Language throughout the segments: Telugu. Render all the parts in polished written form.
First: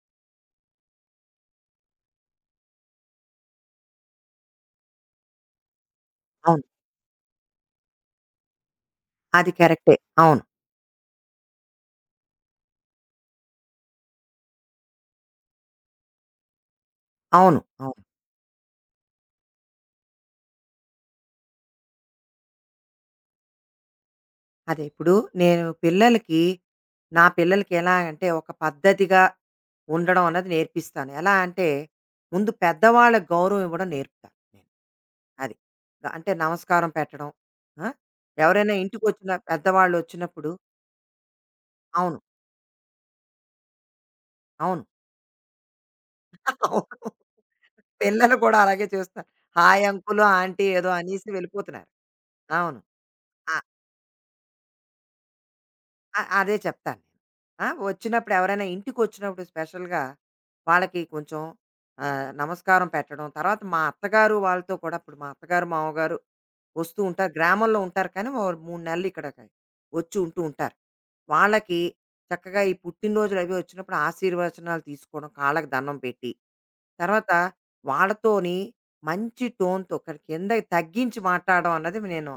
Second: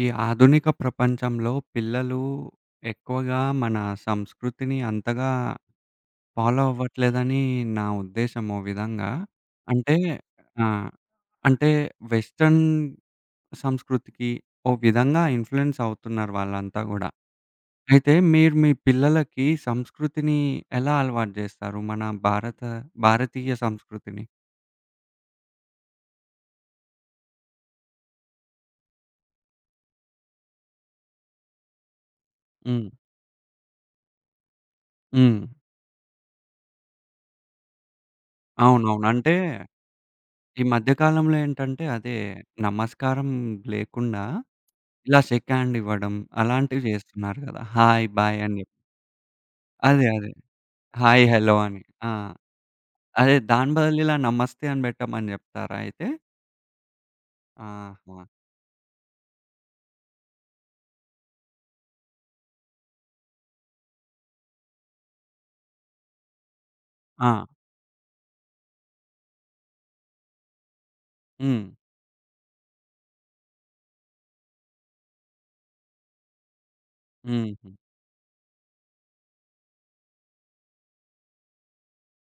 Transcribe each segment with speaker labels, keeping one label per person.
Speaker 1: ఈ ఆధునిక ప్రపంచంలో పిల్లలు ఎక్కువగా మన సంస్కృతిని అంతగా ఫాలో
Speaker 2: అవును.
Speaker 1: అవ్వట్లేదని నా ఉద్దేశం ఓ విధంగా.
Speaker 2: అది కరెక్టే.
Speaker 1: అంటే
Speaker 2: అవును.
Speaker 1: ఆ! అంటే వెస్టర్న్ సంస్కృతికి ఓ విధంగా ఇన్‌ఫ్లూయెన్స్ అవుతున్నారు వాళ్ళంతా గూడా.
Speaker 2: అవును. అవును.
Speaker 1: అయితే మీరు మీ పిల్లలకి సంస్కృతిని ఎలా అలవాటు జేస్తారు? మన భారత భారతీయ సంస్కృతిని?
Speaker 2: అదే ఇప్పుడు నేను నా పిల్లలకి ఎలా అంటే ఒక పద్ధతిగా ఉండడం అన్నది నేర్పిస్తాను. ఎలా అంటే ముందు
Speaker 1: హ్మ్.
Speaker 2: పెద్దవాళ్ళకి గౌరవం ఇవ్వడం నేర్పుతాను నేను.
Speaker 1: హ్మ్.
Speaker 2: అది. అంటే నమస్కారం పెట్టడం. ఆ! ఎవరైనా
Speaker 1: అవునవును.
Speaker 2: ఇంటికొచ్చిన
Speaker 1: అంటే
Speaker 2: పెద్దవాళ్ళొచ్చినప్పుడు
Speaker 1: ఈ మధ్య కాలంలో ఏంటంటే అదే
Speaker 2: అవును.
Speaker 1: నమస్కారం లేకుండా
Speaker 2: అవును.
Speaker 1: ఇలా షేక్ హ్యాండ్ ఇవ్వడం
Speaker 2: అవును.
Speaker 1: అలాంటివి చేస్తున్నారు గదా! హాయ్,
Speaker 2: పిల్లలు
Speaker 1: బాయ్
Speaker 2: కూడా
Speaker 1: అని జెప్
Speaker 2: అలాగే చేస్తున్నారు. హాయ్
Speaker 1: అదే.
Speaker 2: అంకుల్,
Speaker 1: అదే.
Speaker 2: ఆంటీ ఏదో
Speaker 1: హాయ్,
Speaker 2: అనేసి
Speaker 1: హలో అని.
Speaker 2: వెళ్ళిపోతున్నారు.
Speaker 1: ఆ!
Speaker 2: అవును.
Speaker 1: అదే
Speaker 2: ఆ!
Speaker 1: దాని బదులు ఇలా నమస్తే అని పెట్టమని జెప్తారా అయితే?
Speaker 2: అదే చెప్తాను నేను. ఆ!
Speaker 1: ఆహా!
Speaker 2: ఎవరైనా ఇంటికొచ్చినప్పుడు స్పెషల్‌గా వాళ్ళకి కొంచెం నమస్కారం పెట్టడం. తర్వాత మా అత్తగారు వాళ్ళతో కూడా ఇప్పుడు మా అత్తగారు, మామగారు వస్తూ ఉంటారు.
Speaker 1: ఆ!
Speaker 2: గ్రామంలో ఉంటారు, కానీ ఓ 3 నెలలు ఇక్కడకి వచ్చి ఉంటూ ఉంటారు.
Speaker 1: హ్మ్.
Speaker 2: వాళ్ళకి చక్కగా ఈ పుట్టినరోజులు అవి వచ్చినప్పుడు ఆశీర్వచనాలు తీసుకోవడం, కాళ్ళకి దండం పెట్టి, తర్వాత
Speaker 1: హుహు.
Speaker 2: వాళ్ళతోని మంచి టోన్‌తో కిందకి తగ్గించి మాట్లాడడం అన్నది నేను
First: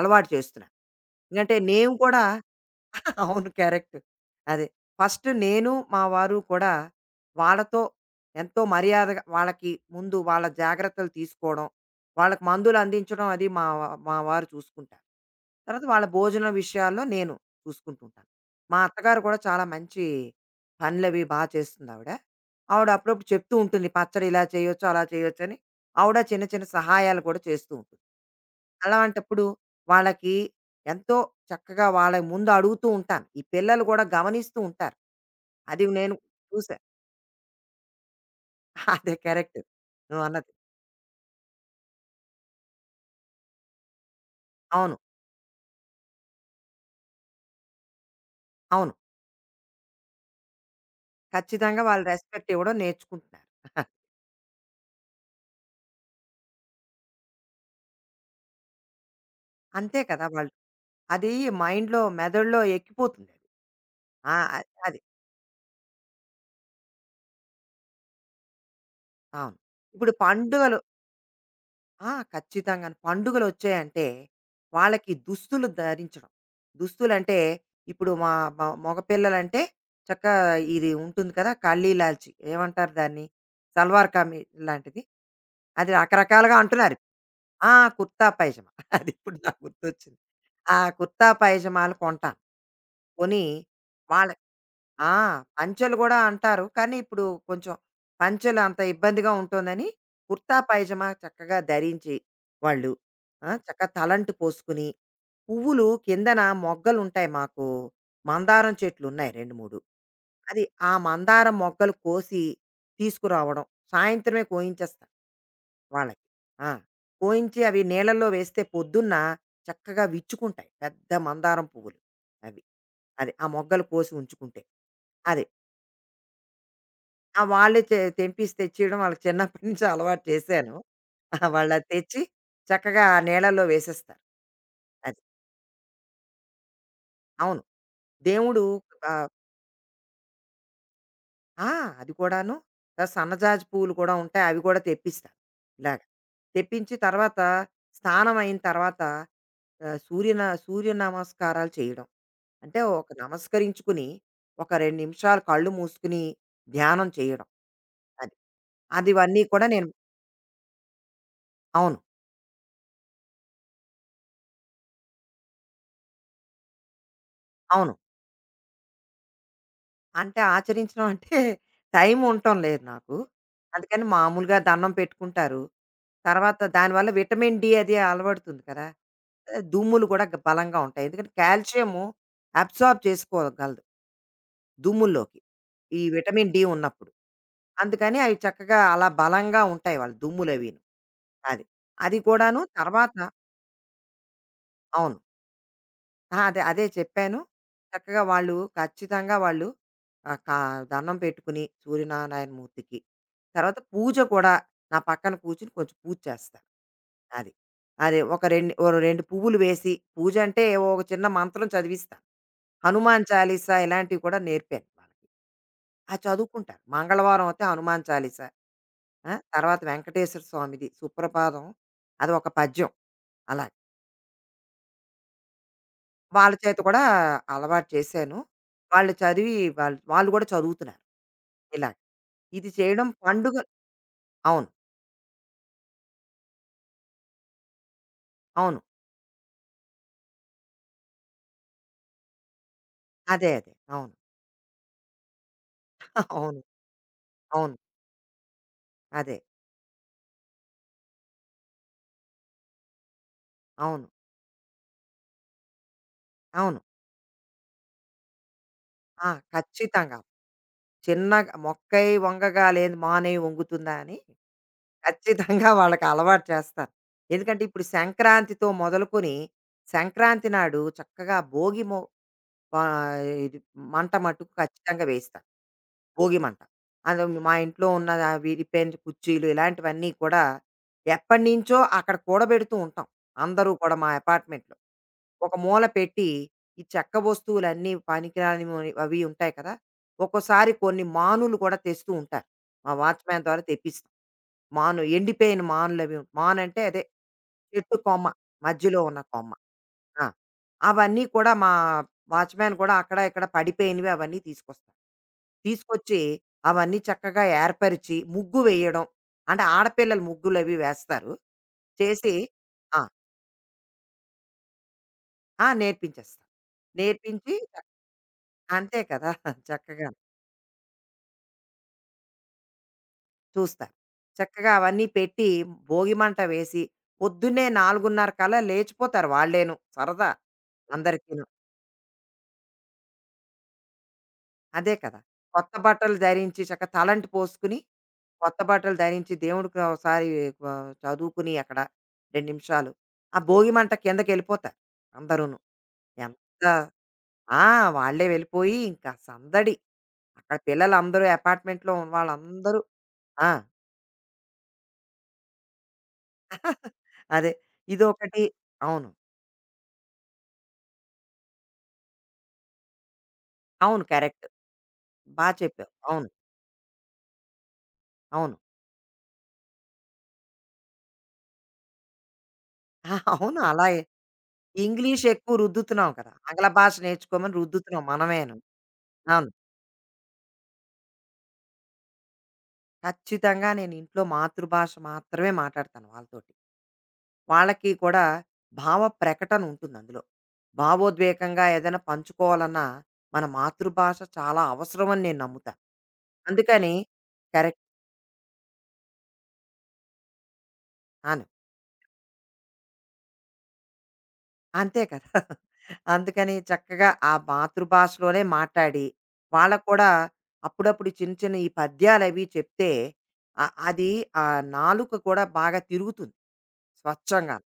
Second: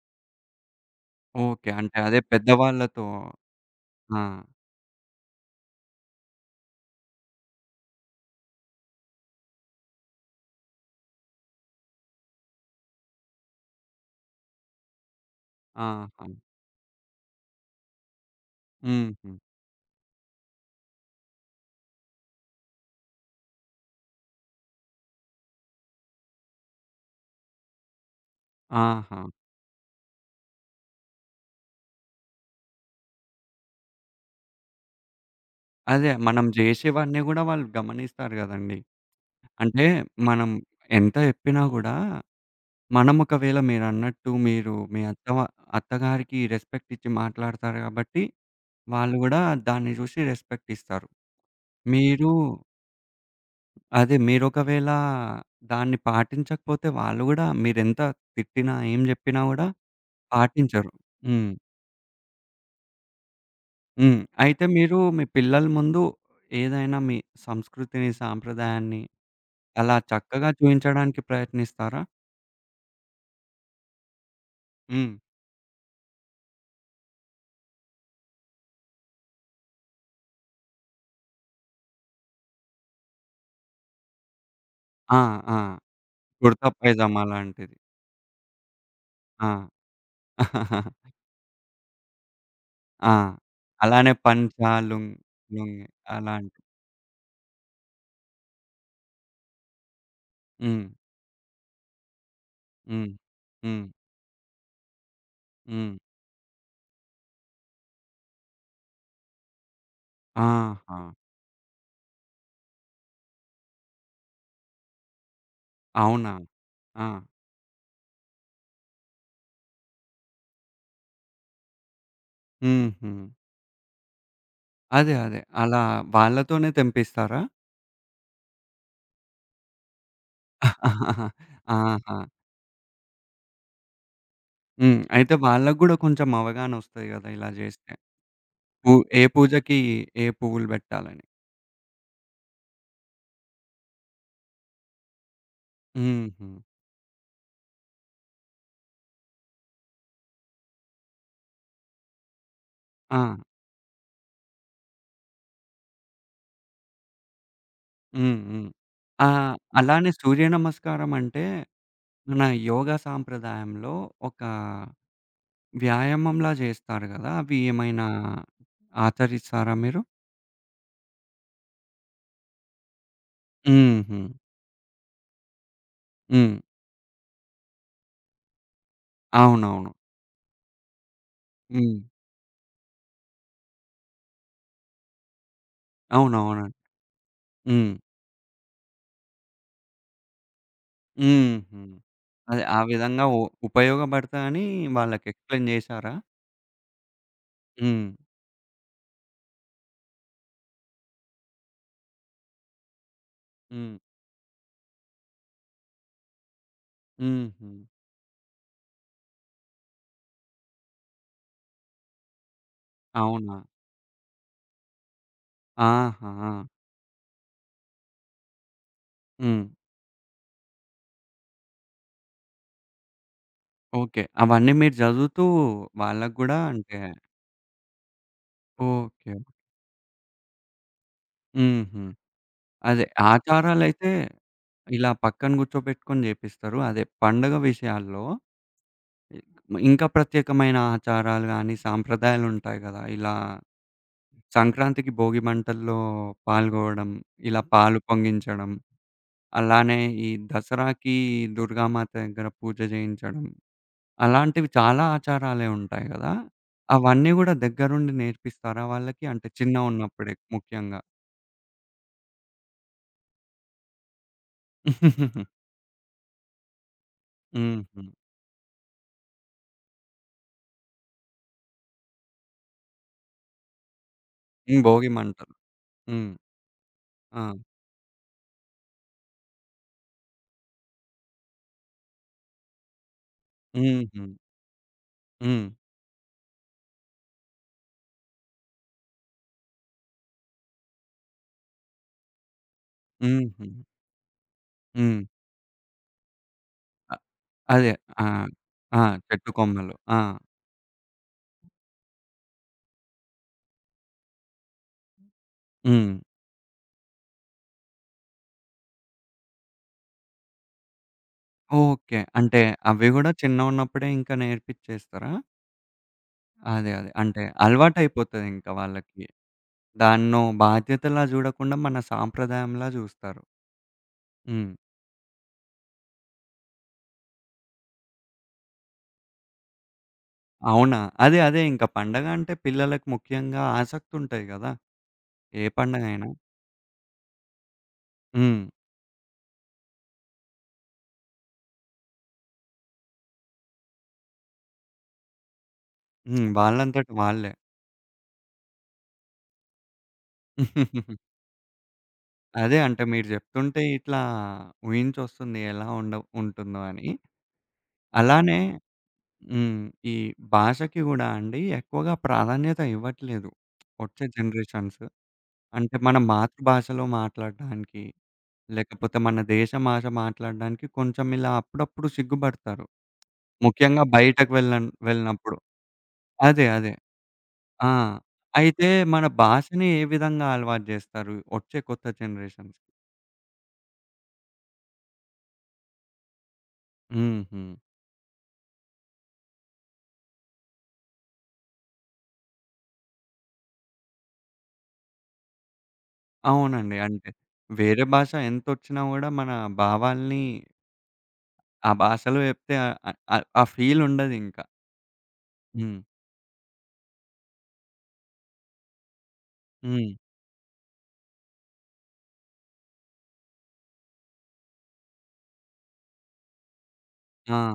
Speaker 2: అలవాటు చేస్తున్నాను. ఎందుకంటే
Speaker 1: ఓకే.
Speaker 2: నేను
Speaker 1: అంటే అదే
Speaker 2: కూడా
Speaker 1: పెద్దవాళ్ళతో
Speaker 2: అవును. కరెక్ట్.
Speaker 1: ఆ!
Speaker 2: అదే. ఫస్ట్ నేను, మా వారు కూడా వాళ్ళతో ఎంతో మర్యాదగా వాళ్ళకి ముందు వాళ్ళ జాగ్రత్తలు తీసుకోవడం, వాళ్ళకి మందులు అందించడం అది మా వారు చూసుకుంటారు. తర్వాత వాళ్ళ
Speaker 1: ఆహా!
Speaker 2: భోజనం విషయాల్లో నేను చూసుకుంటూ ఉంటాను. మా అత్తగారు
Speaker 1: హుహు.
Speaker 2: కూడా చాలా మంచి పనులవి బా చేస్తుందావిడ. ఆవిడ ఆవిడ అప్పుడప్పుడు చెప్తూ ఉంటుంది. పచ్చడి ఇలా చేయొచ్చు, అలా చేయొచ్చని. ఆవిడ చిన్న చిన్న సహాయాలు కూడా చేస్తూ ఉంటుంది.
Speaker 1: ఆహా!
Speaker 2: అలాంటప్పుడు వాళ్ళకి ఎంతో చక్కగా వాళ్ళ ముందు అడుగుతూ ఉంటాను. ఈ పిల్లలు కూడా గమనిస్తూ ఉంటారు. అది
Speaker 1: అదే
Speaker 2: నేను
Speaker 1: మనం
Speaker 2: చూసా.
Speaker 1: జేసేవన్నీ గూడా వాళ్ళు గమనిస్తారు గదండీ.
Speaker 2: అదే కరెక్ట్.
Speaker 1: అంటే మనం
Speaker 2: నువ్వన్నది.
Speaker 1: ఎంత జెప్పినా గూడా మనం ఒకవేళ మీరన్నట్టు మీరు
Speaker 2: అవును.
Speaker 1: మీ అత్తగారికి రెస్పెక్ట్ ఇచ్చి మాట్లాడతారు గాబట్టి
Speaker 2: అవును.
Speaker 1: వాళ్ళు గూడా దాన్ని జూసి రెస్పెక్ట్ ఇస్తారు.
Speaker 2: ఖచ్చితంగా వాళ్ళు
Speaker 1: మీరు
Speaker 2: రెస్పెక్ట్ ఇవ్వడం నేర్చుకుంటున్నారు.
Speaker 1: అదే మీరొకవేళ దాన్ని పాటించకపోతే వాళ్ళు గూడా మీరెంత తిట్టినా, ఏం జెప్పినా గూడా
Speaker 2: అంతే కదా! వాళ్ళు
Speaker 1: పాటించరు.
Speaker 2: అది
Speaker 1: హ్మ్.
Speaker 2: మైండ్‌లో, మెదడులో ఎక్కిపోతుంది. అది.
Speaker 1: హ్మ్.
Speaker 2: ఆ!
Speaker 1: అయితే మీరు
Speaker 2: అది.
Speaker 1: మీ పిల్లల ముందు ఏదైనా మీ సంస్కృతిని, సాంప్రదాయాన్ని
Speaker 2: అవును.
Speaker 1: అలా
Speaker 2: ఇప్పుడు
Speaker 1: చక్కగా
Speaker 2: పండుగలు
Speaker 1: చూయించడానికి ప్రయత్నిస్తారా?
Speaker 2: ఆ! ఖచ్చితంగాను. పండుగలొచ్చాయంటే వాళ్ళకి
Speaker 1: హ్మ్.
Speaker 2: దుస్తులు ధరించడం. దుస్తులంటే ఇప్పుడు మా మగ పిల్లలంటే చక్కా ఇది ఉంటుంది కదా! కళ్ళీ లాల్చి ఏమంటారు దాన్ని? సల్వార్ కమీజ్ లాంటిది.
Speaker 1: ఆ! ఆ!
Speaker 2: అది రకరకాలుగా
Speaker 1: కుర్తా
Speaker 2: అంటున్నారు.
Speaker 1: పైజామా
Speaker 2: ఆ!
Speaker 1: లాంటిది.
Speaker 2: కుర్తా పైజమా. అదిప్పుడు నాకు
Speaker 1: ఆ!
Speaker 2: గుర్తొచ్చింది. ఆ కుర్తా పైజమాలు కొంటాను.
Speaker 1: ఆ!
Speaker 2: కొని
Speaker 1: అలానే
Speaker 2: వాళ్ళ
Speaker 1: పంచా,
Speaker 2: ఆ!
Speaker 1: లుంగీ
Speaker 2: పంచెలు గూడా
Speaker 1: అలాంటివి.
Speaker 2: అంటారు. కానీ, ఇప్పుడు కొంచెం పంచెలు అంత ఇబ్బందిగా ఉంటుందని కుర్తా,
Speaker 1: హ్మ్.
Speaker 2: పైజమా చక్కగా ధరించి వాళ్ళు
Speaker 1: హ్మ్.
Speaker 2: ఆ!
Speaker 1: హ్మ్.
Speaker 2: చక్కగా తలంటు పోసుకుని, పువ్వులు
Speaker 1: హ్మ్.
Speaker 2: కిందన మొగ్గలుంటాయి మాకు. మందారం చెట్లున్నాయి 2, 3. అది ఆ
Speaker 1: ఆహా!
Speaker 2: మందారం మొగ్గలు కోసి తీసుకురావడం. సాయంత్రమే కోయించేస్తా వాళ్ళకి.
Speaker 1: అవునా?
Speaker 2: ఆ!
Speaker 1: ఆ!
Speaker 2: కోయించి అవి నీళ్ళల్లో వేస్తే పొద్దున్న చక్కగా విచ్చుకుంటాయి. పెద్ద మందారం పువ్వులు అవి.
Speaker 1: హుహు.
Speaker 2: అది. ఆ మొగ్గలు కోసి ఉంచుకుంటే.
Speaker 1: అదే.
Speaker 2: అది.
Speaker 1: అలా వాళ్ళతోనే తెంపిస్తారా?
Speaker 2: ఆ! వాళ్ళే తెంపిసి తెచ్చియడం వాళ్ళకి చిన్నప్పటి నుంచి అలవాటు చేశాను. ఆ! వాళ్ళది
Speaker 1: ఆహా!
Speaker 2: తెచ్చి చక్కగా ఆ నీళ్ళలో వేసేస్తారు.
Speaker 1: హ్మ్.
Speaker 2: అది.
Speaker 1: అయితే వాళ్ళకి గూడా కొంచెం అవగాహనొస్తది గదా! ఇలా
Speaker 2: అవును.
Speaker 1: జేస్తే.
Speaker 2: దేవుడు
Speaker 1: పూ ఏ
Speaker 2: ఆహ్,
Speaker 1: పూజకి ఏ పువ్వులు బెట్టాలని.
Speaker 2: ఆ! అది కూడాను. సన్నజాజి పువ్వులు కూడా ఉంటాయి. అవి కూడా తెప్పిస్తాను. ఇలాగ.
Speaker 1: హుహు.
Speaker 2: తెప్పించి తర్వాత స్నానం అయిన తర్వాత సూర్య నమస్కారాలు చేయడం. అంటే ఒక
Speaker 1: ఆ!
Speaker 2: నమస్కరించుకుని ఒక 2 నిమిషాలు కళ్ళు మూసుకొని ధ్యానం చేయడం. అది.
Speaker 1: హ్మ్. హ్మ్.
Speaker 2: అది
Speaker 1: ఆ!
Speaker 2: ఇవన్నీ కూడా నేను
Speaker 1: అలానే సూర్య నమస్కారం అంటే
Speaker 2: అవును.
Speaker 1: మన యోగా సాంప్రదాయంలో ఒక వ్యాయామంలా జేస్తారు గదా! అవి
Speaker 2: అవును.
Speaker 1: ఏమైనా ఆచరిస్తారా మీరు?
Speaker 2: అంటే ఆచరించడం అంటే టైం ఉండటం లేదు నాకు. అందుకని
Speaker 1: హుహు.
Speaker 2: మామూలుగా దండం పెట్టుకుంటారు.
Speaker 1: హ్మ్.
Speaker 2: తర్వాత దానివల్ల విటమిన్ డి అది అలవడుతుంది కదా!
Speaker 1: అవునవును.
Speaker 2: దుమ్ములు కూడా గ బలంగా ఉంటాయి. ఎందుకంటే
Speaker 1: హ్మ్.
Speaker 2: కాల్షియము అబ్సార్బ్ చేసుకోగలదు దుమ్ముల్లోకి, ఈ విటమిన్ డి
Speaker 1: అవునవునండి.
Speaker 2: ఉన్నప్పుడు.
Speaker 1: హ్మ్.
Speaker 2: అందుకని అవి చక్కగా అలా బలంగా ఉంటాయి వాళ్ళ దుమ్ములవీను. అది.
Speaker 1: హుహు.
Speaker 2: అది కూడాను.
Speaker 1: అదే ఆ
Speaker 2: తర్వాత
Speaker 1: విధంగా ఉపయోగపడతాయని
Speaker 2: అవును.
Speaker 1: వాళ్ళకి ఎక్స్‌ప్లెయిన్ చేశారా?
Speaker 2: ఆ! అదే. అదే చెప్పాను.
Speaker 1: హ్మ్.
Speaker 2: చక్కగా వాళ్ళు ఖచ్చితంగా వాళ్ళు ఆహ్, కా దండం పెట్టుకుని సూర్యనారాయణ మూర్తికి. తర్వాత
Speaker 1: హ్మ్.
Speaker 2: పూజ కూడా నా పక్కన కూర్చొని కొంచెం పూజ చేస్తారు. అది.
Speaker 1: హుహు.
Speaker 2: అదే ఒక రెండు ఓ 2 పువ్వులు వేసి పూజ అంటే ఏవో ఒక చిన్న మంత్రం చదివిస్తా. హనుమాన్
Speaker 1: అవునా?
Speaker 2: చాలీసా ఇలాంటివి కూడా నేర్పాను వాళ్ళకి. అది
Speaker 1: ఆహా!
Speaker 2: చదువుకుంటారు. మంగళవారం అయితే హనుమాన్ చాలీసా. ఆ!
Speaker 1: హ్మ్.
Speaker 2: తర్వాత వెంకటేశ్వర స్వామిది సుప్రభాతం, అది ఒక పద్యం అలా.
Speaker 1: ఓకే. అవన్నీ మీరు చదువుతూ వాళ్ళకి
Speaker 2: వాళ్ళ
Speaker 1: గూడా
Speaker 2: చేత
Speaker 1: అంటే
Speaker 2: కూడా అలవాటు చేశాను. వాళ్ళు
Speaker 1: ఓకే.
Speaker 2: చదివి వాళ్ళు వాళ్ళు కూడా చదువుతున్నారు. ఇలా.
Speaker 1: హుహు.
Speaker 2: ఇది
Speaker 1: అదే
Speaker 2: చేయడం పండుగ
Speaker 1: ఆచారాలైతే
Speaker 2: అవును.
Speaker 1: ఇలా పక్కన కూర్చోబెట్టుకొని చేపిస్తారు. అదే పండగ విషయాల్లో
Speaker 2: అవును.
Speaker 1: ఇంకా ప్రత్యేకమైన ఆచారాలు గాని, సాంప్రదాయాలుంటాయి గదా! ఇలా
Speaker 2: అదే. అదే. అవును.
Speaker 1: సంక్రాంతికి భోగి మంటల్లో
Speaker 2: అవును.
Speaker 1: పాల్గొవడం, ఇలా హ్మ్.
Speaker 2: అవును.
Speaker 1: పాలు పొంగించడం,
Speaker 2: అదే.
Speaker 1: అలానే ఈ దసరాకి దుర్గామాత దగ్గర పూజ చేయించడం,
Speaker 2: అవును.
Speaker 1: అలాంటివి చాలా ఆచారాలే ఉంటాయి గదా!
Speaker 2: అవును.
Speaker 1: అవన్నీ గూడా దగ్గరుండి నేర్పిస్తారా వాళ్ళకి?
Speaker 2: ఆ!
Speaker 1: అంటే
Speaker 2: ఖచ్చితంగా.
Speaker 1: చిన్నగున్నప్పుడే ముఖ్యంగా.
Speaker 2: చిన్నగా "మొక్కై వంగగా లేదు మానై వంగుతుందా" అని
Speaker 1: హుహు.
Speaker 2: ఖచ్చితంగా వాళ్ళకి అలవాటు చేస్తాను. ఎందుకంటే ఇప్పుడు
Speaker 1: హ్మ్.
Speaker 2: సంక్రాంతితో మొదలుకొని సంక్రాంతి నాడు చక్కగా భోగి మొ పా ఇది మంట మట్టుకు ఖచ్చితంగా
Speaker 1: భోగి
Speaker 2: వేయిస్తాను.
Speaker 1: మంటలు. హ్మ్.
Speaker 2: భోగి మంట. అది
Speaker 1: ఆ!
Speaker 2: మా ఇంట్లో ఉన్న ఆ విరిపోయిన కుర్చీలు ఇలాంటివన్నీ కూడా ఎప్పటినుంచో అక్కడ కూడబెడుతూ ఉంటాం. అందరూ కూడా మా
Speaker 1: హుహు.
Speaker 2: అపార్ట్మెంట్‌లో. ఒక
Speaker 1: హ్మ్.
Speaker 2: మూల పెట్టి ఈ చెక్క వస్తువులన్నీ పనికిరానివి అవి ఉంటాయి కదా! ఒక్కోసారి కొన్ని మానులు కూడా తెస్తూ ఉంటారు. మా వాచ్‌మ్యాన్ ద్వారా
Speaker 1: హుహు.
Speaker 2: తెప్పిస్తాం. మాను
Speaker 1: హ్మ్.
Speaker 2: ఎండిపోయిన మానులవి, మాను అంటే అదే
Speaker 1: అ అదే.
Speaker 2: చెట్టు
Speaker 1: ఆ!
Speaker 2: కొమ్మ. మధ్యలో
Speaker 1: ఆ!
Speaker 2: ఉన్న
Speaker 1: చెట్టు
Speaker 2: కొమ్మ.
Speaker 1: కొమ్మలు. ఆ!
Speaker 2: ఆ! అవన్నీ కూడా మా వాచ్‌మ్యాన్ కూడా అక్కడ ఇక్కడ పడిపోయినవి అవన్నీ తీసుకొస్తాడు.
Speaker 1: హ్మ్.
Speaker 2: తీసుకొచ్చి అవన్నీ చక్కగా ఏర్పరిచి, ముగ్గు వేయడం. అంటే ఆడపిల్లలు ముగ్గులవి వేస్తారు.
Speaker 1: ఓకే.
Speaker 2: చేసి
Speaker 1: అంటే
Speaker 2: ఆ!
Speaker 1: అవి గూడా చిన్నగున్నప్పుడే ఇంకా నేర్పిచ్చేస్తారా?
Speaker 2: ఆ! నేర్పించేస్తా.
Speaker 1: అదే. అంటే
Speaker 2: నేర్పించి
Speaker 1: అలవాటయిపోతదింక
Speaker 2: అంతే
Speaker 1: వాళ్ళకి.
Speaker 2: కదా! చక్కగా
Speaker 1: దాన్నో బాధ్యతలా జూడకుండా మన సాంప్రదాయంలా జూస్తారు.
Speaker 2: చూస్తా. చక్కగా
Speaker 1: హ్మ్.
Speaker 2: అవన్నీ పెట్టి, భోగి మంట వేసి, పొద్దున్నే 4:30 కల్లా లేచిపోతారు వాళ్ళేను సరదా
Speaker 1: అవునా? అదే.
Speaker 2: అందరికీను.
Speaker 1: అదే. ఇంక పండగ అంటే పిల్లలకి ముఖ్యంగా ఆసక్తుంటది గదా!
Speaker 2: అదే కదా!
Speaker 1: ఏ
Speaker 2: కొత్త బట్టలు
Speaker 1: పండగైనా.
Speaker 2: ధరించి చక్కగా తలంటు పోసుకుని కొత్త
Speaker 1: హ్మ్.
Speaker 2: బట్టలు ధరించి దేవుడికి ఒకసారి ఆ, చదువుకుని అక్కడ రెండు నిమిషాలు ఆ భోగి మంట కిందకి వెళ్ళిపోతారు అందరూను.
Speaker 1: హ్మ్.
Speaker 2: ఎంత
Speaker 1: వాళ్ళంతట వాళ్ళే.
Speaker 2: ఆ వాళ్ళే వెళ్ళిపోయి ఇంకా సందడి అక్కడ పిల్లలందరూ apartment లో ఉన్న
Speaker 1: అదే.
Speaker 2: వాళ్ళందరూ
Speaker 1: అంటే మీరు
Speaker 2: ఆ
Speaker 1: జెప్తుంటే ఇట్లా ఊహించొస్తుంది ఎలా ఉండ ఉంటుందో అని.
Speaker 2: అదే ఇదొకటి
Speaker 1: అలానే
Speaker 2: అవును.
Speaker 1: హ్మ్. ఈ భాషకి గూడా అండి ఎక్కువగా ప్రాధాన్యత ఇవ్వట్లేదు.
Speaker 2: అవును,
Speaker 1: వచ్చే
Speaker 2: కరెక్ట్.
Speaker 1: జనరేషన్స్.
Speaker 2: బాగా చెప్పావు.
Speaker 1: అంటే మన
Speaker 2: అవును,
Speaker 1: మాతృభాషలో మాట్లాడడానికి,
Speaker 2: అవును.
Speaker 1: లేకపోతే మన దేశ భాష మాట్లాడడానికి కొంచెం ఇలా అప్పుడప్పుడు సిగ్గుపడతారు.
Speaker 2: ఆ, అవును అలా.
Speaker 1: ముఖ్యంగా బయటకు
Speaker 2: ఇంగ్లీష్ ఎక్కువ
Speaker 1: వెళ్ళినప్పుడు.
Speaker 2: రుద్దుతున్నాం కదా,
Speaker 1: అదే.
Speaker 2: ఆంగ్ల
Speaker 1: అదే.
Speaker 2: భాష నేర్చుకోమని
Speaker 1: ఆ!
Speaker 2: రుద్దుతున్నాం మనమేను.
Speaker 1: అయితే మన
Speaker 2: అవును.
Speaker 1: భాషని ఏ విధంగా అలవాటు జేస్తారు వచ్చే కొత్త జనరేషన్స్‌కి?
Speaker 2: ఖచ్చితంగా నేను ఇంట్లో మాతృభాష మాత్రమే మాట్లాడతాను వాళ్ళతో.
Speaker 1: హుహు.
Speaker 2: వాళ్ళకి కూడా భావ ప్రకటన ఉంటుంది అందులో. భావోద్వేగంగా ఏదైనా పంచుకోవాలన్నా మన మాతృభాష చాలా అవసరమని నేను నమ్ముతాను. అందుకని
Speaker 1: అవునండి. అంటే
Speaker 2: కరెక్ట్.
Speaker 1: వేరే భాష ఎంతొచ్చినా గూడా మన భావాల్ని
Speaker 2: అను.
Speaker 1: ఆ భాషలో జెప్తే ఆహ్, ఆ ఫీల్ ఉండదింక.
Speaker 2: అంతే కదా!
Speaker 1: హ్మ్.
Speaker 2: అందుకని చక్కగా ఆ మాతృభాషలోనే మాట్లాడి, వాళ్ళకి
Speaker 1: హ్మ్.
Speaker 2: కూడా అప్పుడప్పుడు చిన్న చిన్న ఈ పద్యాలవి చెప్తే అది ఆ నాలుక కూడా బాగా తిరుగుతుంది
Speaker 1: ఆ!
Speaker 2: స్వచ్ఛంగాను.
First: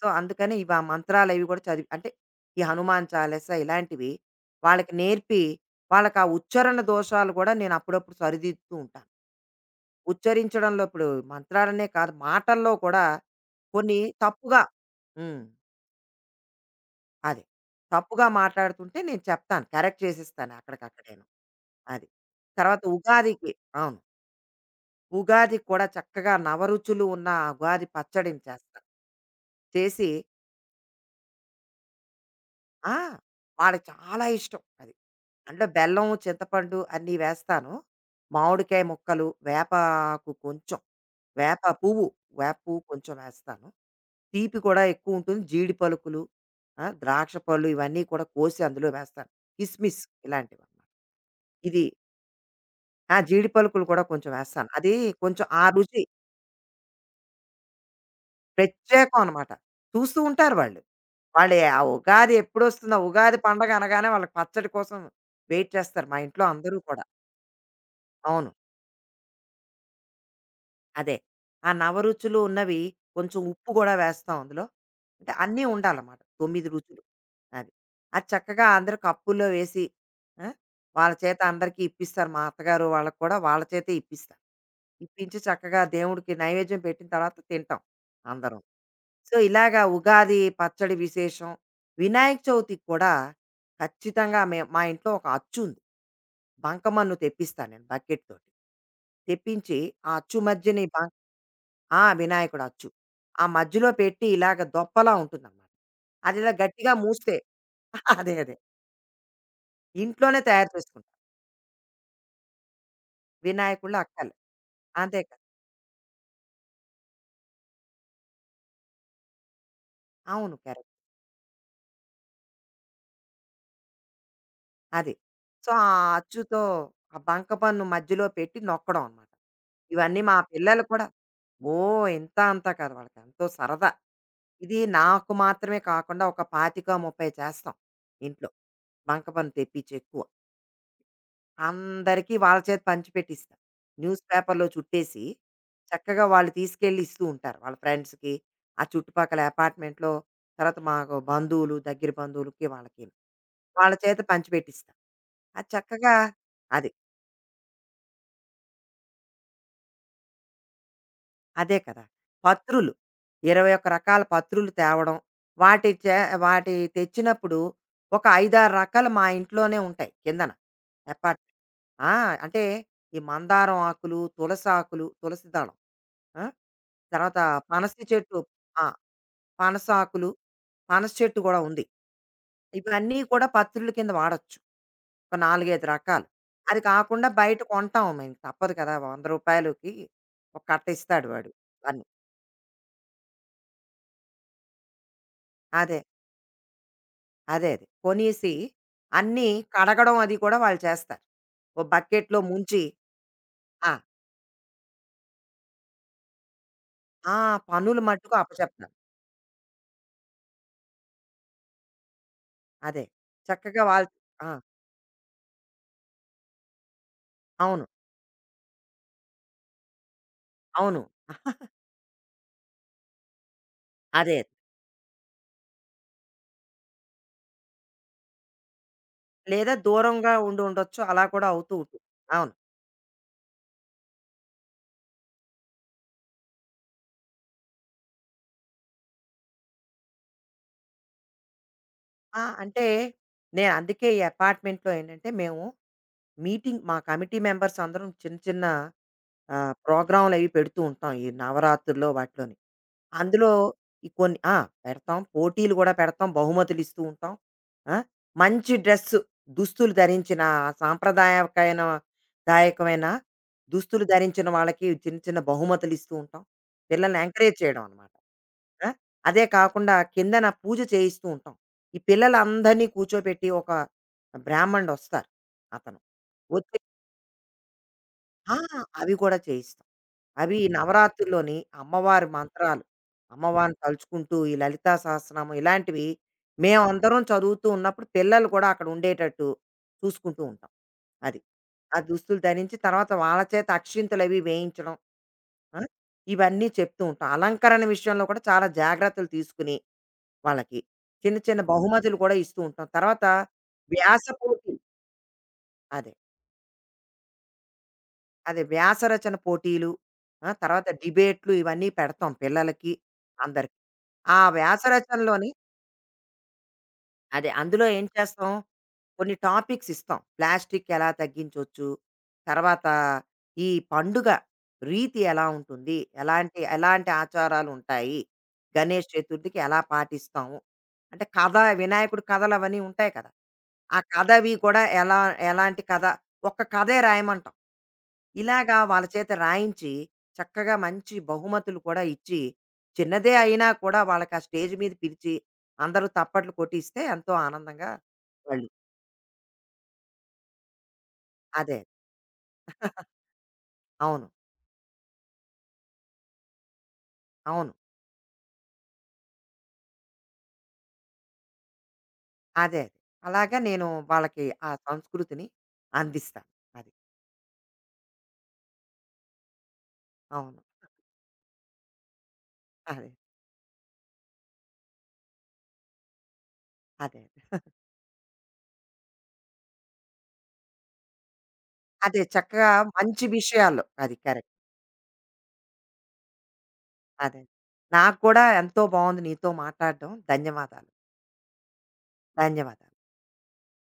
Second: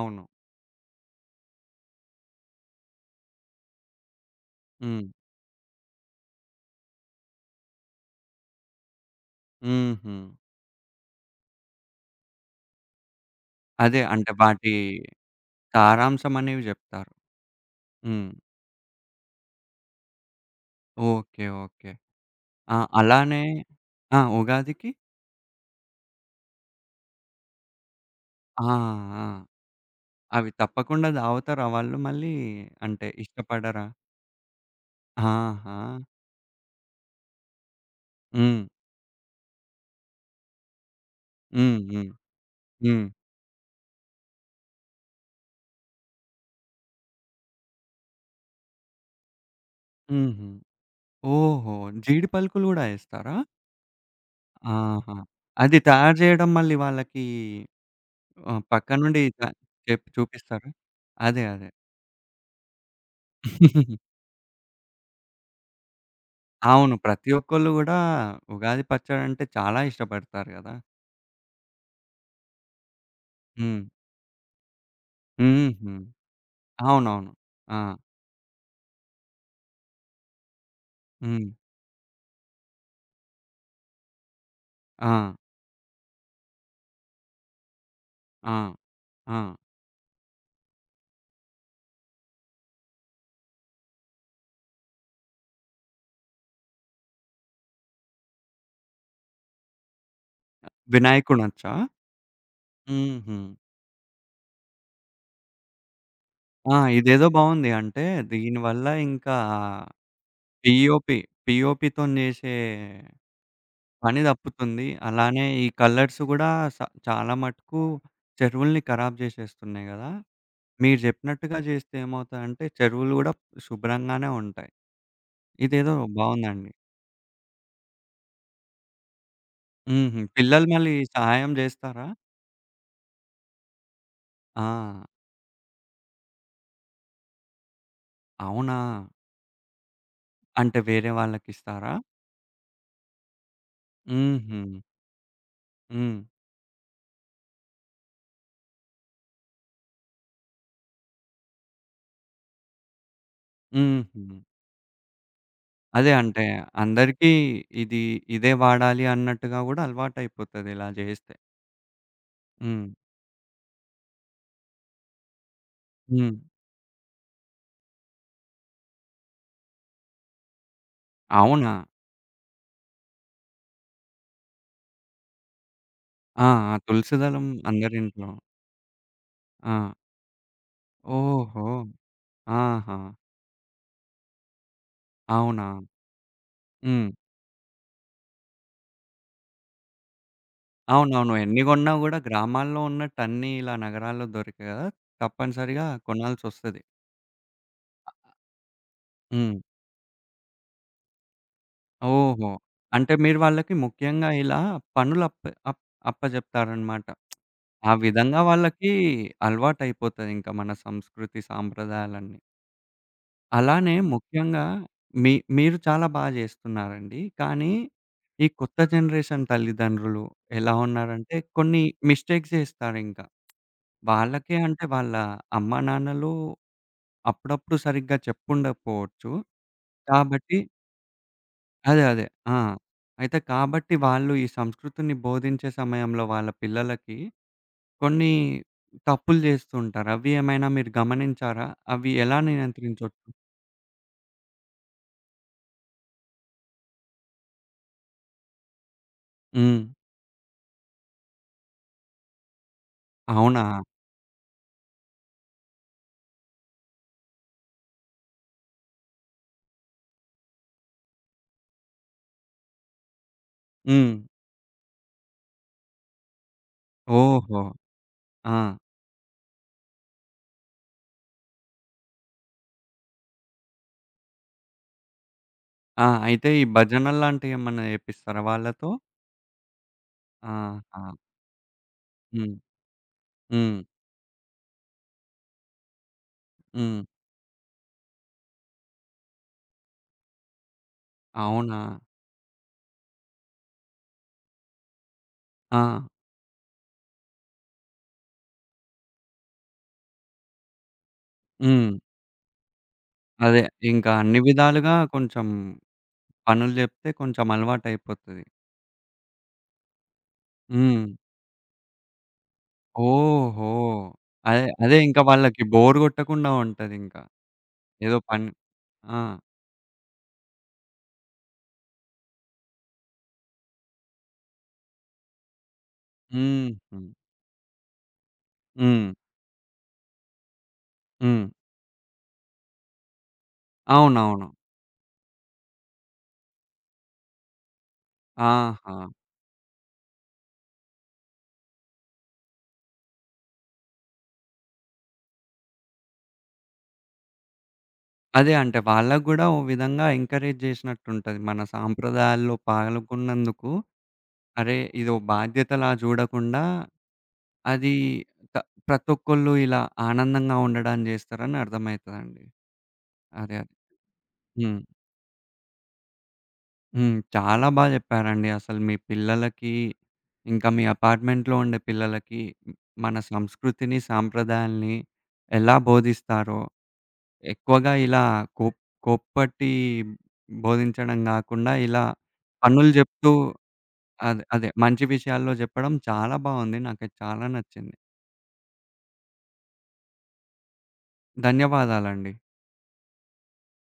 Speaker 2: సో, అందుకని ఇవి ఆ మంత్రాలవి గూడా చదివి అంటే, ఈ హనుమాన్ చాలీస ఇలాంటివి వాళ్ళకి
Speaker 1: హ్మ్.
Speaker 2: నేర్పి, వాళ్ళకా ఉచ్చారణ దోషాలు గూడా నేనప్పుడప్పుడు సరిదిద్దుతూ ఉంటాను.
Speaker 1: హుహు.
Speaker 2: ఉచ్చరించడంలో ఇప్పుడు మంత్రాలనే కాదు, మాటల్లో కూడా కొన్ని
Speaker 1: అదే అంటే
Speaker 2: తప్పుగా
Speaker 1: వాటి
Speaker 2: హ్మ్.
Speaker 1: సారాంశం అనేవి జెప్తారు.
Speaker 2: అదే. తప్పుగా
Speaker 1: హ్మ్.
Speaker 2: మాట్లాడుతుంటే నేను చెప్తాను. కరెక్ట్ చేసిస్తాను అక్కడికక్కడేను.
Speaker 1: ఓకే.
Speaker 2: అది.
Speaker 1: ఆ!
Speaker 2: తర్వాత
Speaker 1: అలానే
Speaker 2: ఉగాదికి అవును.
Speaker 1: ఆ! ఉగాదికి
Speaker 2: ఉగాదికి కూడా చక్కగా నవరుచులు ఉన్న ఆ ఉగాది పచ్చడిని
Speaker 1: ఆ!
Speaker 2: చేస్తాను.
Speaker 1: ఆ!
Speaker 2: చేసి
Speaker 1: అవి తప్పకుండా తాగుతారా వాళ్ళు మళ్ళీ
Speaker 2: ఆ!
Speaker 1: అంటే
Speaker 2: వాళ్ళకి
Speaker 1: ఇష్టపడరా?
Speaker 2: చాలా ఇష్టం అది. అంటే
Speaker 1: ఆహా!
Speaker 2: బెల్లం, చింతపండు అన్నీ వేస్తాను.
Speaker 1: హ్మ్.
Speaker 2: మామిడికాయ ముక్కలు, వేప ఆకు కొంచెం, వేప
Speaker 1: హ్మ్.
Speaker 2: పువ్వు,
Speaker 1: హ్మ్.
Speaker 2: వేప పువ్వు
Speaker 1: హ్మ్.
Speaker 2: కొంచెం వేస్తాను. తీపి కూడా ఎక్కువుంటుంది. జీడి పలుకులు, ఆ! ద్రాక్ష పళ్ళు ఇవన్నీ కూడా కోసి అందులో వేస్తాను. కిస్మిస్
Speaker 1: హుహు.
Speaker 2: ఇలాంటివన్నమాట.
Speaker 1: ఓహో!
Speaker 2: ఇది
Speaker 1: జీడి పలుకులు గూడా
Speaker 2: ఆ!
Speaker 1: యేస్తారా?
Speaker 2: జీడి పలుకులు కూడా కొంచెం వేస్తాను. అది
Speaker 1: ఆహా!
Speaker 2: కొంచెం ఆ
Speaker 1: అది
Speaker 2: రుచి
Speaker 1: తయారు జేయడం మళ్ళీ వాళ్ళకి ఆహ్,
Speaker 2: ప్రత్యేకం
Speaker 1: పక్కనుండి త
Speaker 2: అనమాట. చూస్తూ ఉంటారు
Speaker 1: చూపిస్తారా?
Speaker 2: వాళ్ళు.
Speaker 1: అదే.
Speaker 2: వాళ్ళు
Speaker 1: అదే.
Speaker 2: ఆ ఉగాది ఎప్పుడొస్తుందా? ఉగాది పండగ అనగానే వాళ్ళకి పచ్చడి కోసం వెయిట్ చేస్తారు మా ఇంట్లో అందరూ
Speaker 1: అవును.
Speaker 2: కూడా.
Speaker 1: ప్రతి ఒక్కళ్ళు గూడా
Speaker 2: అవును.
Speaker 1: ఉగాది పచ్చడంటే చాలా ఇష్టపడతారు గదా!
Speaker 2: అదే. ఆ నవరుచులు ఉన్నవి, కొంచెం ఉప్పు
Speaker 1: హ్మ్.
Speaker 2: గూడా వేస్తాం అందులో. అంటే అన్నీ
Speaker 1: హుహు.
Speaker 2: ఉండాలన్నమాట. 9 రుచులు.
Speaker 1: అవునవును.
Speaker 2: అది.
Speaker 1: ఆ!
Speaker 2: అది చక్కగా అందరూ కప్పుల్లో వేసి ఆ! వాళ్ళ చేత
Speaker 1: హ్మ్.
Speaker 2: అందరికీ ఇప్పిస్తారు. మా అత్తగారు వాళ్ళకి కూడా వాళ్ళ చేతే ఇప్పిస్తా.
Speaker 1: ఆ!
Speaker 2: ఇప్పించి చక్కగా దేవుడికి నైవేద్యం పెట్టిన తర్వాత తింటాం
Speaker 1: ఆ!
Speaker 2: అందరం. సో,
Speaker 1: ఆ!
Speaker 2: ఇలాగా ఉగాది పచ్చడి విశేషం. వినాయక చవితికి కూడా ఖచ్చితంగా మా ఇంట్లో ఒక అచ్చు ఉంది. బంకమన్ను తెప్పిస్తా నేను బకెట్ తోటి. తెప్పించి ఆ అచ్చు మధ్యన ఈ బం
Speaker 1: వినాయకునచ్చా?
Speaker 2: ఆ! వినాయకుడు అచ్చు.
Speaker 1: హుహు.
Speaker 2: ఆ మధ్యలో పెట్టి ఇలాగ దొప్పలా ఉంటుందనమాట. అది ఇలా
Speaker 1: ఆ!
Speaker 2: గట్టిగా
Speaker 1: ఇదేదో
Speaker 2: మూస్తే
Speaker 1: బావుంది. అంటే
Speaker 2: అదే అదే.
Speaker 1: దీనివల్ల ఇంకా
Speaker 2: ఇంట్లోనే తయారు చేసుకుంటాం.
Speaker 1: పీఓపీ, పీఓపీతోని జేసే
Speaker 2: వినాయకుళ్ళు
Speaker 1: పని
Speaker 2: అక్కర్లే.
Speaker 1: దప్పుతుంది.
Speaker 2: అంతే కదా!
Speaker 1: అలానే ఈ కలర్స్ గూడా స చాలా మటుకు చెరువుల్ని ఖరాబ్ జేసేస్తున్నాయి గదా!
Speaker 2: అవును. కరెక్ట్.
Speaker 1: మీరు జెప్పినట్టుగా జేస్తే ఏమవుతదంటే చెరువులు గూడా శుభ్రంగానే ఉంటాయి.
Speaker 2: అది. సో, ఆ
Speaker 1: ఇదేదో
Speaker 2: అచ్చుతో
Speaker 1: బావుందండి.
Speaker 2: ఆ బంకపన్ను మధ్యలో పెట్టి నొక్కడం అనమాట.
Speaker 1: హుహు.
Speaker 2: ఇవన్నీ మా
Speaker 1: పిల్లలు
Speaker 2: పిల్లలు
Speaker 1: మళ్ళీ
Speaker 2: కూడా
Speaker 1: సహాయం జేస్తారా?
Speaker 2: ఓహ్! ఇంతా అంతా కాదు వాళ్ళకి ఎంతో సరదా.
Speaker 1: ఆ!
Speaker 2: ఇది నాకు మాత్రమే కాకుండా ఒక 25, 30 చేస్తాం ఇంట్లో.
Speaker 1: అవునా?
Speaker 2: బంకపన్ను తెప్పించి ఎక్కువ.
Speaker 1: అంటే వేరే వాళ్ళకిస్తారా?
Speaker 2: అందరికీ వాళ్ళ చేత పంచిపెట్టిస్తా. న్యూస్
Speaker 1: హుహు.
Speaker 2: పేపర్‌లో చుట్టేసి,
Speaker 1: హ్మ్.
Speaker 2: చక్కగా వాళ్ళు తీసుకెళ్ళి ఇస్తూ ఉంటారు వాళ్ళ ఫ్రెండ్స్‌కి, ఆ చుట్టుపక్కల అపార్ట్మెంట్‌లో, తర్వాత మాకు బంధువులు, దగ్గర బంధువులకి వాళ్ళకి. వాళ్ళ
Speaker 1: హుహు.
Speaker 2: చేత పంచిపెట్టిస్తా. అది
Speaker 1: అదే
Speaker 2: చక్కగా
Speaker 1: అంటే
Speaker 2: అది.
Speaker 1: అందరికీ ఇది ఇదే వాడాలి అన్నట్టుగా గూడా అలవాటయిపోతది ఇలా జేస్తే.
Speaker 2: అదే కదా!
Speaker 1: హ్మ్.
Speaker 2: పత్రులు. 21 రకాల పత్రులు తేవడం. వాటి చే
Speaker 1: హ్మ్.
Speaker 2: వాటి తెచ్చినప్పుడు ఒక 5, 6 రకాలు మా ఇంట్లోనే ఉంటాయి కిందన అపార్ట్
Speaker 1: అవునా?
Speaker 2: ఆ! అంటే ఈ మందారం ఆకులు, తులసాకులు, తులసి దళం. ఆ!
Speaker 1: ఆ! ఆ! తులసి
Speaker 2: తర్వాత
Speaker 1: దళం
Speaker 2: పనస
Speaker 1: అందరింట్లో.
Speaker 2: చెట్టు. ఆ!
Speaker 1: ఆ!
Speaker 2: పనసాకులు, పనస చెట్టు గూడా
Speaker 1: ఓహో!
Speaker 2: ఉంది.
Speaker 1: ఆహా!
Speaker 2: ఇవన్నీ కూడా పత్రుల కింద వాడొచ్చు. ఒక
Speaker 1: అవునా?
Speaker 2: 4, 5 రకాలు. అది
Speaker 1: హ్మ్.
Speaker 2: కాకుండా బయట కొంటాం, మేము తప్పదు కదా! ₹100కి ఒక కట్ట ఇస్తాడు
Speaker 1: అవునవును.
Speaker 2: వాడు.
Speaker 1: ఎన్ని గొన్నా
Speaker 2: అన్ని
Speaker 1: గూడా గ్రామాల్లో ఉన్నట్టు అన్నీ ఇలా నగరాల్లో దొరకవు గదా! తప్పనిసరిగా
Speaker 2: అదే.
Speaker 1: కొనాల్సొస్తది.
Speaker 2: అదే. కొనేసి అన్నీ
Speaker 1: హ్మ్.
Speaker 2: కడగడం అది కూడా వాళ్ళు చేస్తారు. ఓ బకెట్‌లో
Speaker 1: ఓహో!
Speaker 2: ముంచి
Speaker 1: అంటే మీరు వాళ్ళకి
Speaker 2: ఆ!
Speaker 1: ముఖ్యంగా ఇలా పనులప్ప అప్ అప్పజెప్తారనమాట.
Speaker 2: ఆ!
Speaker 1: ఆ
Speaker 2: పనులు మట్టుకు
Speaker 1: విధంగా వాళ్ళకి
Speaker 2: అప్పచెప్తారు.
Speaker 1: అలవాటయిపోతదింక మన సంస్కృతి, సాంప్రదాయాలన్నీ.
Speaker 2: అదే. చక్కగా
Speaker 1: అలానే
Speaker 2: వాళ్ళు ఆ!
Speaker 1: ముఖ్యంగా మీరు చాలా బా జేస్తున్నారండి. కానీ
Speaker 2: అవును.
Speaker 1: ఈ కొత్త జనరేషన్ తల్లిదండ్రులు ఎలా
Speaker 2: అవును.
Speaker 1: ఉన్నారంటే కొన్ని మిస్టేక్స్ జేస్తారింక.
Speaker 2: అదే.
Speaker 1: వాళ్ళకే అంటే వాళ్ళ అమ్మానాన్నలు అప్పుడప్పుడు సరిగ్గా చెప్పుండకపోవచ్చు.
Speaker 2: లేదా దూరంగా
Speaker 1: కాబట్టి
Speaker 2: ఉండి ఉండొచ్చు. అలా కూడా అవుతూ
Speaker 1: అదే.
Speaker 2: ఉంటుంది.
Speaker 1: అదే.
Speaker 2: అవును.
Speaker 1: ఆ! అయితే కాబట్టి వాళ్ళు ఈ సంస్కృతిని బోధించే సమయంలో వాళ్ళ పిల్లలకి కొన్ని తప్పులు జేస్తూ ఉంటారు. అవి ఏమైనా మీరు గమనించారా? అవి ఎలా
Speaker 2: ఆ! అంటే
Speaker 1: నియంత్రించొచ్చు?
Speaker 2: నేను అందుకే ఈ అపార్ట్మెంట్‌లో ఏంటంటే, మేము మీటింగ్ మా కమిటీ మెంబర్స్ అందరం చిన్న చిన్న
Speaker 1: హ్మ్.
Speaker 2: ప్రోగ్రామ్‌లవి పెడుతూ ఉంటాం ఈ నవరాత్రుల్లో వాటిలోని. అందులో
Speaker 1: అవునా?
Speaker 2: ఈ కొన్ని ఆ! పెడతాం. పోటీలు గూడా పెడతాం. బహుమతులు ఇస్తూ ఉంటాం. ఆ! మంచి డ్రెస్ దుస్తులు ధరించిన సాంప్రదాయకమైన దాయకమైన దుస్తులు
Speaker 1: హ్మ్.
Speaker 2: ధరించిన వాళ్ళకి చిన్న చిన్న బహుమతులు ఇస్తూ ఉంటాం. పిల్లల్ని ఎంకరేజ్
Speaker 1: ఓహో!
Speaker 2: చేయడం అనమాట.
Speaker 1: ఆ!
Speaker 2: ఆ! అదే కాకుండా కిందన పూజ చేయిస్తూ ఉంటాం. ఈ పిల్లలందరినీ కూర్చోబెట్టి ఒక బ్రాహ్మణుడొస్తారు అతను.
Speaker 1: ఆ! అయితే ఈ
Speaker 2: వచ్చి
Speaker 1: భజనలు లాంటివి ఏమన్నా జేపిస్తారా
Speaker 2: ఆ!
Speaker 1: వాళ్ళతో?
Speaker 2: అవి కూడా చేయిస్తాం. అవి ఈ
Speaker 1: ఆహా!
Speaker 2: నవరాత్రుల్లోని అమ్మవారి
Speaker 1: హ్మ్.
Speaker 2: మంత్రాలు. అమ్మవారిని
Speaker 1: హ్మ్.
Speaker 2: తలుచుకుంటూ ఈ లలితా సహస్రనామం ఇలాంటివి
Speaker 1: హ్మ్.
Speaker 2: మేమందరం చదువుతూ ఉన్నప్పుడు పిల్లలు కూడా అక్కడ ఉండేటట్టు చూసుకుంటూ ఉంటాం. అది.
Speaker 1: అవునా?
Speaker 2: ఆ దుస్తులు ధరించి తర్వాత వాళ్ళ చేత అక్షింతలవి వేయించడం. ఆ!
Speaker 1: ఆ!
Speaker 2: ఇవన్నీ చెప్తూ ఉంటాం. అలంకరణ విషయంలో కూడా చాలా జాగ్రత్తలు తీసుకుని వాళ్ళకి. చిన్న చిన్న
Speaker 1: హ్మ్.
Speaker 2: బహుమతులు కూడా ఇస్తూ ఉంటాం. తర్వాత
Speaker 1: అదే. ఇంకా
Speaker 2: వ్యాస
Speaker 1: అన్ని
Speaker 2: పోటీ
Speaker 1: విధాలుగా కొంచెం
Speaker 2: అదే.
Speaker 1: పనులు జెప్తే కొంచెం అలవాటయిపోతది.
Speaker 2: అదే వ్యాస రచన పోటీలు, ఆ! తర్వాత
Speaker 1: హ్మ్.
Speaker 2: డిబేట్లు ఇవన్నీ పెడతాం పిల్లలకి,
Speaker 1: ఓహో!
Speaker 2: అందరికి. ఆ
Speaker 1: అదే,
Speaker 2: వ్యాస
Speaker 1: అదే ఇంక
Speaker 2: రచనలోని
Speaker 1: వాళ్ళకి బోర్ గొట్టకుండా ఉంటదింక.
Speaker 2: అదే. అందులో ఏం
Speaker 1: ఏదో పని
Speaker 2: చేస్తాం,
Speaker 1: ఆ!
Speaker 2: కొన్ని టాపిక్స్ ఇస్తాం. ప్లాస్టిక్ ఎలా తగ్గించొచ్చు, తర్వాత ఈ పండుగ రీతి ఎలా ఉంటుంది, ఎలాంటి
Speaker 1: హుహు.
Speaker 2: ఎలాంటి ఆచారాలుంటాయి,
Speaker 1: హ్మ్.
Speaker 2: గణేష్ చతుర్థికి ఎలా పాటిస్తాము, అంటే
Speaker 1: హ్మ్.
Speaker 2: కథ వినాయకుడి కథలు అవన్నీ ఉంటాయి కదా! ఆ కథ
Speaker 1: అవునవును.
Speaker 2: అవి కూడా ఎలా ఎలాంటి కథ, ఒక్క కథే రాయమంటాం. ఇలాగా
Speaker 1: ఆహా!
Speaker 2: వాళ్ళ చేత రాయించి, చక్కగా మంచి బహుమతులు కూడా ఇచ్చి, చిన్నదే అయినా కూడా వాళ్ళకి ఆ స్టేజ్ మీద పిలిచి, అందరూ తప్పట్లు కొట్టిస్తే ఎంతో ఆనందంగా
Speaker 1: అదే
Speaker 2: వాళ్ళు
Speaker 1: అంటే వాళ్ళకి గూడా ఓ విధంగా ఎంకరేజ్ జేసినట్టుంటది. మన
Speaker 2: అదే.
Speaker 1: సాంప్రదాయాల్లో పాల్గొన్నందుకు,
Speaker 2: అవును.
Speaker 1: అరే! ఇదో బాధ్యతలా జూడకుండా
Speaker 2: అవును.
Speaker 1: అది త ప్రతొక్కళ్ళు ఇలా ఆనందంగా ఉండడానికి జేస్తారని అర్థమైతదండి.
Speaker 2: అదే. అదే.
Speaker 1: అదే.
Speaker 2: అలాగా
Speaker 1: అదే.
Speaker 2: నేను వాళ్ళకి ఆ
Speaker 1: హ్మ్.
Speaker 2: సంస్కృతిని అందిస్తాను. అది.
Speaker 1: హ్మ్. చాలా బా జెప్పారండి. అసలు మీ పిల్లలకి,
Speaker 2: అవును.
Speaker 1: ఇంకా మీ అపార్ట్‌మెంట్‌లో ఉండే పిల్లలకి
Speaker 2: అదే.
Speaker 1: మన సంస్కృతిని, సాంప్రదాయాల్ని ఎలా బోధిస్తారో,
Speaker 2: అదే.
Speaker 1: ఎక్కువగా ఇలా కోప్ కోప్పటి బోధించడం గాకుండా, ఇలా
Speaker 2: అదే చక్కగా
Speaker 1: పనులు
Speaker 2: మంచి
Speaker 1: జెప్తూ
Speaker 2: విషయాల్లో. అది
Speaker 1: అదే,
Speaker 2: కరెక్ట్.
Speaker 1: అదే మంచి విషయాల్లో జెప్పడం చాలా బావుంది. నాకది
Speaker 2: అదే.
Speaker 1: చాలా నచ్చింది.
Speaker 2: నాకు కూడా ఎంతో బావుంది నీతో మాట్లాడడం. ధన్యవాదాలు.
Speaker 1: ధన్యవాదాలండి.
Speaker 2: ధన్యవాదాలు.